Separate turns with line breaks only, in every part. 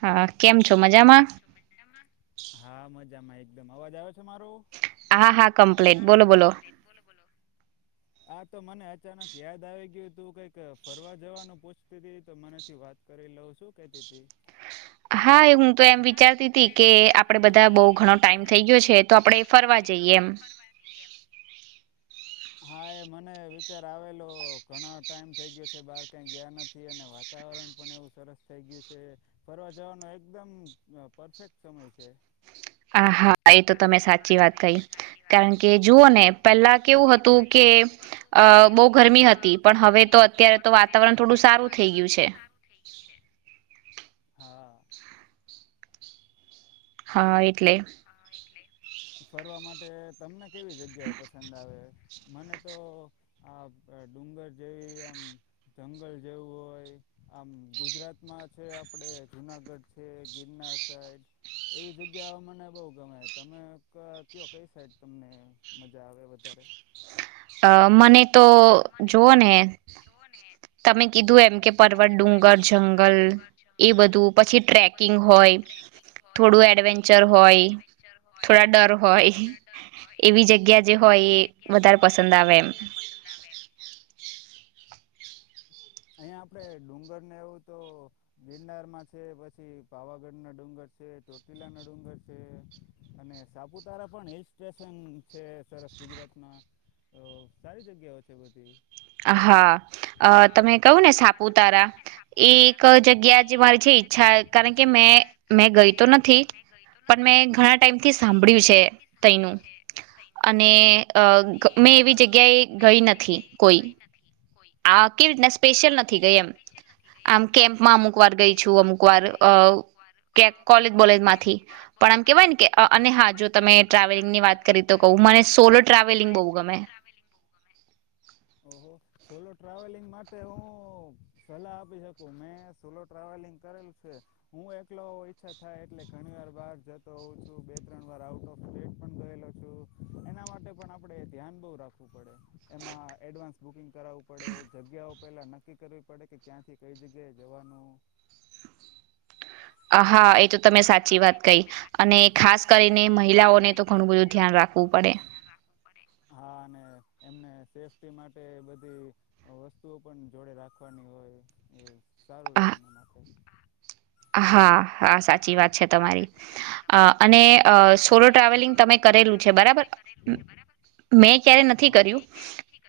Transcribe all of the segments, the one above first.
હા કેમ છો મજામાં
કેમ છો મજામાં? હા મજામાં એકદમ. અવાજ આવે છે મારો?
હા હા કમપ્લેટ. બોલો બોલો.
બોલો બોલો. આ તો મને અચાનક યાદ આવી ગ્યુ. તું કંઈક અ ફરવા જવાનું પૂછતીતી તો મને એમ થ્યુ વાત કરી લઉ શું કેતીતી?
હા એ હું તો એમ વિચારતીતી કે, આપડે બધાં બઉ ઘણો ટાઈમ થઈ ગ્યો છે તો
ટાઈમ
આપડે
થઈ ગ્યો
ફરવા
છે. તો
જઈએ એમ
આપડે ફરવા જઈએ એમ. હા એ મને વિચાર આવેલો. ઘણાં ટાઈમ થઈ ગ્યો સે બાર કઈ ગ્યા નથી અને વાત તાવરણ પણ એવું સરસ થઈ ગ્યું સે. ફરવા જવાનો એકદમ મઅ-પરફેક્ટ સમય સે.
આ હા. હા એતો તમે સાચી વાત કહી. કારણ કે, જુઓને પેલ્લા કેવું હતું કે અ બો ગરમી હતી. પણ હવે તો અત્યારે તો વાતાવરણ થોડું સારું થઈ ગ્યું છે.
થઈ ગ્યું છે. હા.
હા એટલે.
હા એટલે. ફરવા માટે.. તમને કેવી જગ્યાઓ પસંદ આવે? મને તો... આ ડુંગર જેવી આમ જંગલ જેવું હોય, આમ ગુજરાતમાં છે, આપડે જુનાગઢ છે, ગિરનાર [unintelligible] એવી જગ્યાઓ મને બોવ ગમે તમે ક કયો કઈ સાઈડ તમને મજા આવે વધારે?
અ.. મને તો
અ.. મને
જોઓ
તો
ને
જોઓ ને
તમે કીધું એમ કે, પર્વત, ડુંગર, જંગલ એ બધું પછી ટ્રેકિંગ હોય. થોડું એડવેન્ચર હોય, થોડા ડર હોય. એવી જગ્યા જે હોય એ વધારે પસંદ આવે એમ.
પસંદ આવે એમ. આયાં આપડે ડુંગરને એવું તો ગિરનારમાં છે પછી પાવાગઢના ડુંગર છે, ચોટીલાના ડુંગર છે. અને સાપુતારા પણ હિલ સ્ટેશન છે સરસ. ગુજરાતમાં તો સારી જગ્યાઓ છે બધી.
આહા અ તમે કહ્યું ને સાપુતારા એ એક જગ્યા જેમા છે. ચ્છા કારણ કે, મેં મેં ગઈ તો નથી. પણ મેં ઘણા ટાઈમથી સાંભળ્યું છે. તયનું અને અ ગ મેં એવી જગ્યાએ ગઈ નથી. કોઈ
ગઈ નથી કોઈ
આ કેવી રીતના સ્પેશિયલ નથી ગઈ એમ. આમ કેમ્પમાં અમુકવાર ગઈ છું. અમુકવાર અ ક્યાંક કોલેજ બોલેજમાંથી. પણ આમ કેવાય ને કે અ અને હા જો તમે ટ્રાવેલિંગની વાત કરી. તો કહું
ટ્રાવેલિંગની
મને
વાત
સોલો
કરી તો કહુ
ટ્રાવેલિંગ
મને
બહુ ગમે
સોલો ટ્રાવેલિંગ બોવ ગમે. ઓ હો. સોલો ટ્રાવેલિંગ માટે હું સલાહ આપી શકું મેં સોલો ટ્રાવેલિંગ કરેલું છે. હું એકલો હોવ ઈચ્છા થાય એટલે ઘણીવાર બહાર જતો હોઉં છું. બે ત્રણ વાર આઉટ ઓફ સ્ટેટ પણ ગયેલો છું. એના માટે પણ આપડે ધ્યાન બ‌ઉ રાખવું પડે. એમાં એડવાન્સ બુકિંગ કરાવવું પડે. જગ્યાઓ પહેલા નક્કી કરવી પડે કે ક્યાંથી કઈ જગ્યાએ જવાનું?
અ હા એ તો તમે સાચી વાત કહી અને ખાસ કરીને મહિલાઓને તો ઘણું બધું ધ્યાન રાખવું પડે.
પડે હા ને એમને સેફ્ટી માટે બધી વસ્તુઓ પણ જોડે રાખવાની હોય એ સારું રહેે
હા
એમના માટે
હા હા સાચી વાત છે તમારી અ અને અ સોલો ટ્રાવેલિંગ તમે કરેલું છે બરાબર અ [unintelligible] મેં ક્યારે નથી
હા
કર્યું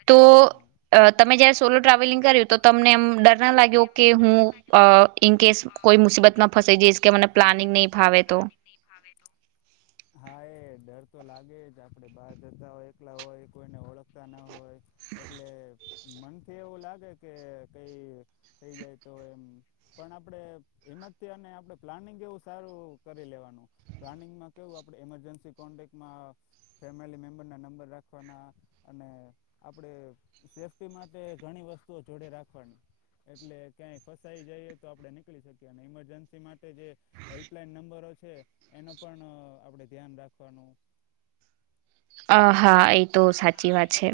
તો
હા
તમે જયારે સોલો ટ્રાવેલિંગ કર્યું. તો તમને એમ ડર ના લાગ્યો કે હું in case
uh in case કોઈ મુસીબત માં ફસાઈ જઈશ
નહીં
કે મને
ફાવે તો
પ્લાનિંગ ની ફાવે તો હા એ ડર તો લાગે જ આપડે બહાર જતા હોય એકલા હોય કોઈને ઓળખતા ના હોય. એટલે મનથી એવું લાગે કે કઈ થઈ જાય તો એમ પણ આપણે હિંમતથી અને આપડે પ્લાનિંગ એવું સારું કરી લેવાનું. પ્લાનિંગમાં કેવું આપડે એમરજન્સી કોન્ટેક્ટમાં ફેમિલી મેમ્બર ના નંબર રાખ પણ આ અને આપણેે સેફ્ટી માટે ઘણી વસ્તુઓ જોડે રાખવાની એટલે ક્યાંય ફસાઈ જઈએ તો આપણે નીકળી શકીએ અને ઇમરજન્સી માટે જે હેલ્પલાઈન નંબરો છે એનો પણ આપડે ધ્યાન રાખવાનું
અ હા તો સાચી વાત છે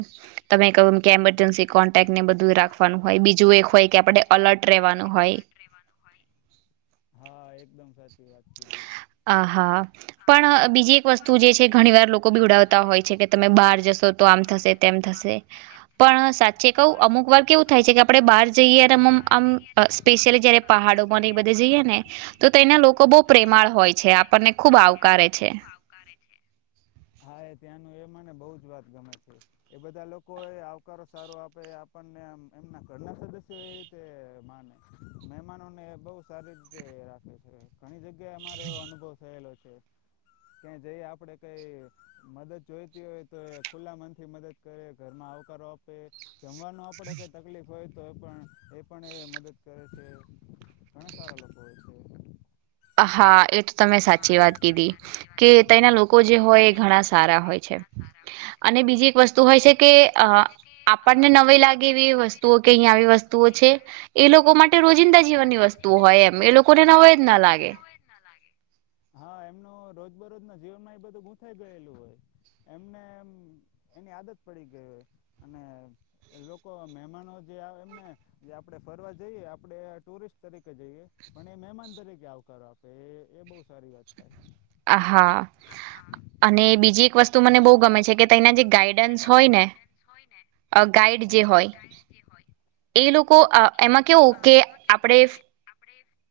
તમે કહ્યું કે ઇમરજન્સી કોન્ટેક્ટ ને બધું રાખવાનું હોય બીજું એક હોય કે આપણે
જો એક
અલર્ટ
હોય કે
રહેવાનું
આપણે
હોય
એલર્ટ રહેવાનું હોય હા એકદમ સાચી વાત કીધી
આ હા પણ બીજી એક વસ્તુ જે છે ઘણી વાર લોકો બીવડાવતા હોય છે કે તમે બહાર જશો તો આમ થશે તેમ થશે પણ સાચે કહુ અમુક વાર કેવું થાય છે કે આપડણે બહાર જઈએ આમ સ્પેશિયલી જયારે પહાડોમાંને બધે જઈએ ને તો તેના લોકો બહુ
હા
પ્રેમાળ હોય છે આપણને ખુબ આવકારે છે
આવકારે છે હા એ ત્યાંનું એ મને બહુ જ વાત ગમે છે એ બધા લોકો એ આવકારો સારો આપે આપણ ને એમના ઘરના સદસ્યો એ માને મહેમાનોને બહુ સારી રીતે રાખે છે ઘણી જગ્યાએ અમારે એવો અનુભવ થયેલો છે કે જઈ આપડે કઈ મદદ જોઈ હોય તો એ ખુલ્લા મનથી મદદ કરે ઘરમાં આવકારો આપે જમવાનું આપડે કઈ તકલીફ હોય તો એ પણ પણ એ કરે છે ઘણા સારા લોકો હોય છે
હા એ તો તમે સાચી વાત કીધી કે તાના લોકો જે હોય એ ઘણા સારા હોય છે અને બીજી એક વસ્તુ હોય છે કે અ આપણને નવાઈ લાગે એવી વસ્તુઓ કે અહીંયા આવી વસ્તુ વસ્તુ છે એ લોકો માટે રોજિંદા જીવનની વસ્તુઓ હોય એમ એ લોકોને નવાઈ જ ના લાગે
ના લાગે હા એમનું રોજબરોજ ના જીવનમાં એ બધું બો થઈ ગયેલું હોય એમને એમ એની આદત પડી ગઈ હોય અને એ લોકો મહેમાનો જે આવે એમને જે આપણે ફરવા જઈએ આપણે ટુરિસ્ટ તરીકે જઈએ પણ એ મહેમાન તરીકે આવકારો આપે એ બહુ સારી વાત થાય
હા અને બીજી એક
અને
વસ્તુ મને બહુ
બીજી એક
ગમે છે
વસ્તુ
કે
મને બહુ
તેના જે
ગમે છે કે
ગાઈડન્સ
તાના જે
હોય ને
ગાઈડન્સ હોય ને
ગાઈડ જે
હ
હોય
ગાઈડ જે હોય
એ લોકો અ એમાં કેવું કે આપડે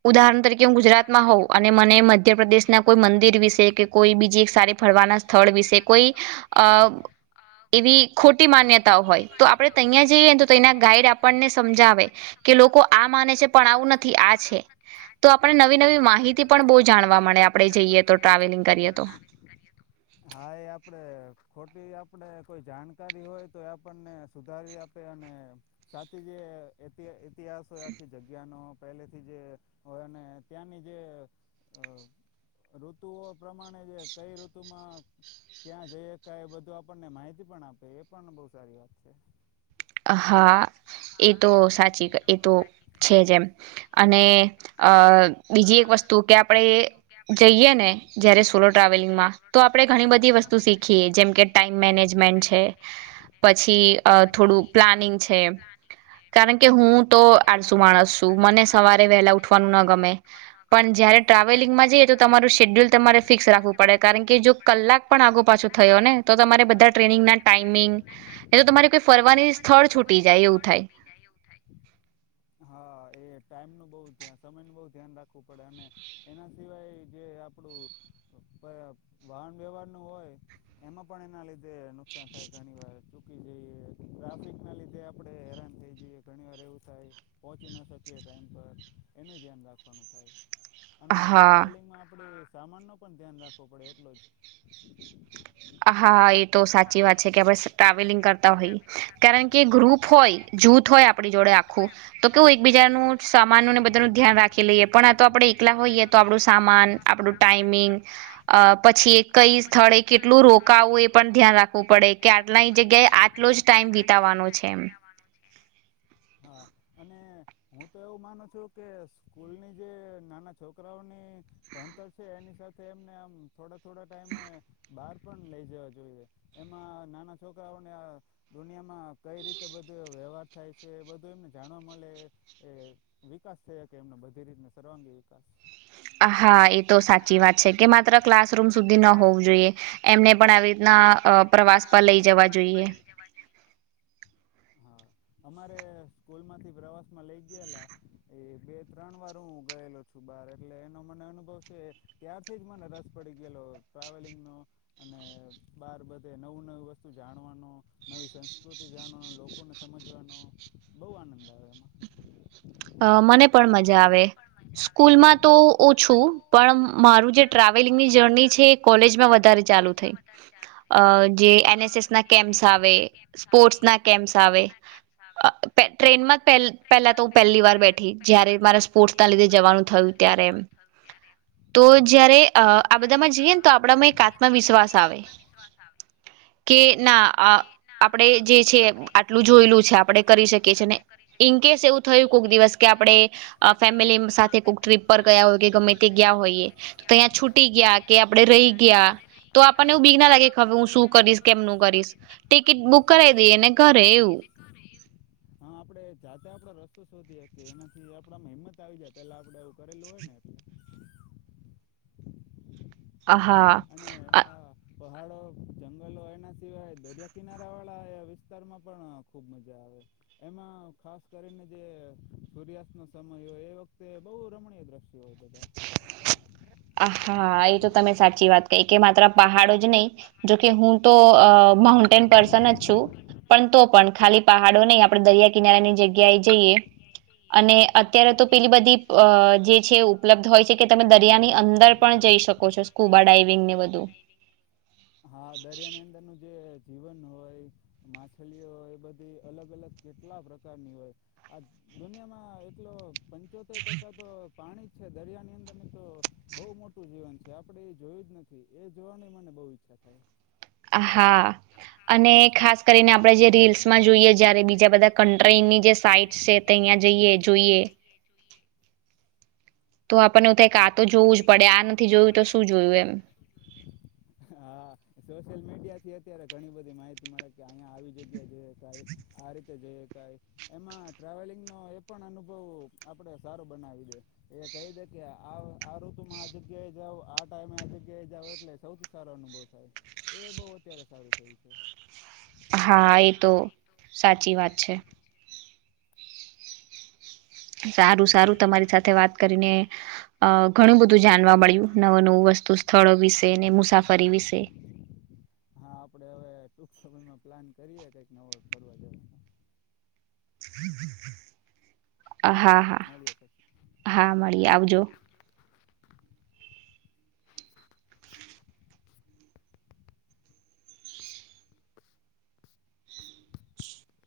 ઉદાહરણ તરીકે હું ગુજરાતમાં હોઉ અને મને એમ મધ્યપ્રદેશના કોઈ મંદિર વિશે કે કોઈ બીજી એક સારી ફરવાના સ્થળ વિશે કોઈ અ એવી ખોટી માન્યતાઓ હોય તો આપડે ત્યાં જઈએ તો તેના ગાઈડ આપણને સમજાવે કે લોકો આ માને છે પણ આવું નથી આ છે તો આપણે નવી નવી માહિતી પણ બો જાણવા મળે આપડે જઈએ તો ટ્રાવેલિંગ કરીએ તો
કરીયે તો હા એ આપડે ખોટી આપડે કોઈ જાણકારી હોય તો એ આપણને સુધારી આપ આપે અને સાચી જે ઈતિ ઇતિહાસ હોય આખી જગ્યા નો પહેલે થી જે હોય ને ત્યાંની જે અ ઋતુઓ પ્રમાણે જે કઈ ઋતુ માં ક્યાં જઈએ ક એ બધું આપણને માહિતી પણ આપે એ પણ બહુ સારી વાત છે
હા એ તો સાચી એ તો છે જે એમ અને અ બીજી એક વસ્તુ કે આપણે જઈએ ને જયારે સોલો ટ્રાવેલિંગમાં તો આપણે ઘણી બધી વસ્તુ શીખીએ જેમ કે ટાઈમ મેનેજમેન્ટ છે પછી થોડુંક
અ થોડું પ્લાનિંગ છે
કે હું તો આળસુ માણસ છું મને સવારે વહેલા ઉઠવાનું ન ગમે પણ જયારે ટ્રાવેલિંગમાં જઈએ તો તમારું શેડ્યુલ તમારે ફિક્સ રાખવું પડે કારણ કે જો કલાક પણ આગ પાછો થયો ને તો તમારે બધા ટ્રેનિંગ ના ટાઈમિંગ એ તો તમારી કોઈ ફરવાની સ્થળ છૂટી જાય એવું થાય
જાય એવું થાય હા એ ટાઈમ નું બોવ સમય નું બોવ ધ્યાન રાખવું પડે અને એના સિવાય જે આપડું પ વાહન વ્યવહાર નું હોય એમાં પણ એના લીધે નુકસાન થાય ઘણી વાર ચૂકી જઈએ ટ્રાફિકના લીધે આપડે હેરાન થઈ જઈએ. ઘણી વાર એવું થાય પોહોંચી ના શકીએ ટાઈમ પર એનું ધ્યાન રાખવાનું થાય. અને
હા
ટ્રાવેલિંગમાં આપડે સામાનનો પણ ધ્યાન રાખવો પડે એટલો જ.
હા એ તો સાચી વાત છે કે આપણે ટ્રાવેલિંગ કરતા હોઈએ કારણ કે ગ્રુપ હોય જૂ થ હોય આપણી જોડે તો કેવું એક બીજાનું સામાનને બધાનું ધ્યાન રાખી લઈએ. પણ આ તો આપણેે એકલા હોઈએ તો આપણું સામાન આપણું ટાઈમિંગ પછી કઈ સ્થળે કે ટલું રોકાવું એ પણ ધ્યાન રાખવું પડે કે આટલાયની જગ્યાએ આટલો જ ટાઈમ વિતાવવાનો છે એમ.
છે એમ હા અને હું તો એવું માનું છું કે સ્કૂલની જે નાના છોકરાઓની ભણતર છે એની સાથે એમને આમ થોડા થોડા ટાઈમે બહાર પણ લઈ જવા જોઈએ. એમાં નાના છોકરાઓને આ દુનિયામાં કઈ રીતે બધું વ્યવહાર થાય છે બધું એમને જાણવા મળે એ વિકાસ થય સકે એમનો બધી રીતને સર્વાંગી વિકાસ.
અ હા એ તો સાચી વાત છે કે માત્ર ક્લાસરૂમ સુધી ન હોવું જોઈએ. એમને પણ આવી રીતના અ પ્રવાસ પર લઈ જવા જોઈએ.
જવા જોઈએ. હા. અમારે સ્કૂલ માંથી પ્રવાસ માં લઇ ગયેલા એ બે ત્રણ વાર હું ગયેલો છું બાર એટલે એનો મને અનુભવ છે ત્યારથી જ મને રસ પડી ગયેલો ટ્રાવેલિંગનો અને બાર બધે નવું નવું વસ્તુ જાણવાનો નવી સંસ્કૃતિ જાણવાનો લોકોને સમજ વાનો બો આનંદ આવે એમાં.
અ મને પણ મજા આવે. સ્કૂલમાં તો ઓછું પણ મારું જે ટ્રાવેલિંગની જર્ની છે. કોલેજમાં વધારે ચાલુ થઈ જે
હા
એન એસ એસ ના કેમ્પ્સ આવે સ્પોર્ટ ના કેમ્પસ આવે ટ્રેનમાં પેલ પહેલા તો પેલી વાર બેઠી જ્યારે મારે સ્પોર્ટ્સના લીધે જવાનું થયું ત્યારે.
[inaudible]
તો જયારે અ
તો
આ
જયારે
બધામાં
અ
જઈએ ને તો
આ
આપણામાં
બધામાં
એક
જઈએ ને તો આપડામાં
આત્મવિશ્વાસ
એક
આવે
આત્મવિશ્વાસ આવે
કે ના આ આપણે જે છે, આટલું જોયેલું છે, આપણે કરી શકીએ છીએ ને ઇનકેસ એવું કયું કોક દિવસ કે આપડે અ ફેમિલી સાથે કોઈક ટ્રીપ પર ગયા હોય કે ગમે તે ગીયા હોઈએ. તો અહીંયા છૂટી ગયા કે આપડે રહી ગયા તો આપણને એવું બીગ ના લાગે કે હવે હું શું કરીશ કેમનું ક ટિકિટ બુક કરાઈ દીએ ને ઘરે એવું
ઘરે એવું. હા આપડે જાતે આપડો રસ્તો શોધી હકીએ એનાથી આપડામાં હિંમત આવી જાય પેલા આપડે એવું કરેલું હોય ને એટલે
આ હા.
અને આ પહાડો જંગલો એને સિવાય દરિયા કિનારા વાળા વિસ્તારમાં પણ ખુબ મજા આવે એમાં ખાસ કરીને જે સૂર્યાસ્તનો સમય હોય એ વખતે બો રમણીય દ્રશ્ [unintelligible] બધા
આ હા એ તો તમે સાચી વાત કહી કે માત્ર પહાડો જ નહીં જોકે હું તો અ માઉન્ટેન પર્સન જ છું. પણ તો પણ ખાલી પહાડોની આપદે દરિયા કિનારાની જગ્યાએ જઈએ. અને અત્યારે તો પેલી બધી અ જે છે, ઉપલબ્ધ હોય છે, કે તમે દરિયાની અંદર પણ જઈ શકો છો સ્કૂબા ડાઇવિંગ ને બધું
હા દરિયાની અં દરનું જે જીવન હોય માછલીઓ હોય એ બધી અલગ અલગ કેટલા પ્રકારની હોય. આ દુનિયામાં એટલો પંચોતેર ટકા તો પાણી છે, દરિયાની અંદર ને તો બો મોટું જીવન છે. આપડે એ જોયું જ નથી. એ જોવાની મને બો ઈચ્છા થાય.
હા. અને ખાસ કરીને આપણે જે રીલ્સમાં જોઈએ જયારે બીજા બધા કન્ટ્રીની જે સાઈટ છે, તે અહિયાં જઈએ જોઈએ.
એ જોઈએ.
તો આપણને એવું થાય કે આ તો જોવું જ પડે આ નથી જોયું તો શું જોયું એમ
હા સોશિયલ મીડિયાથી અત્યારે ઘણી બધી માહિતી મળે કે અહિયા આવી જગ્યાએ જઈ હકાય આ રીતે જઈ શકાય. એમાં ટ્રાવેલિંગનો એ પણ અનુભવ આપડે સારો બનાવી દે એ કહી દે કે આ આ ઋતુમાં આ જગ્યાએ જાઓ આ ટાઈમે આ જગ્યાએ જાવ એટલે સૌથી સારો અનુભવ થાય. એ બો અત્યારે સારું થયું છે.
હા એ તો સાચી વાત છે. સારું સારું તમારી સાથે વાત કરીને અ ઘણું બધું જાણવા મળ્યું નવું નવું વસ તુ સ્થળો વિશે ને મુસાફરી વિશે
હા આપણે હવે ટૂંક સમયમાં પ્લાન કરીએ કઈંક નવો ફરવા જવાની
હા હા
સારું મળીએ પછી
હા મળીએ આવજો.
[inaudible]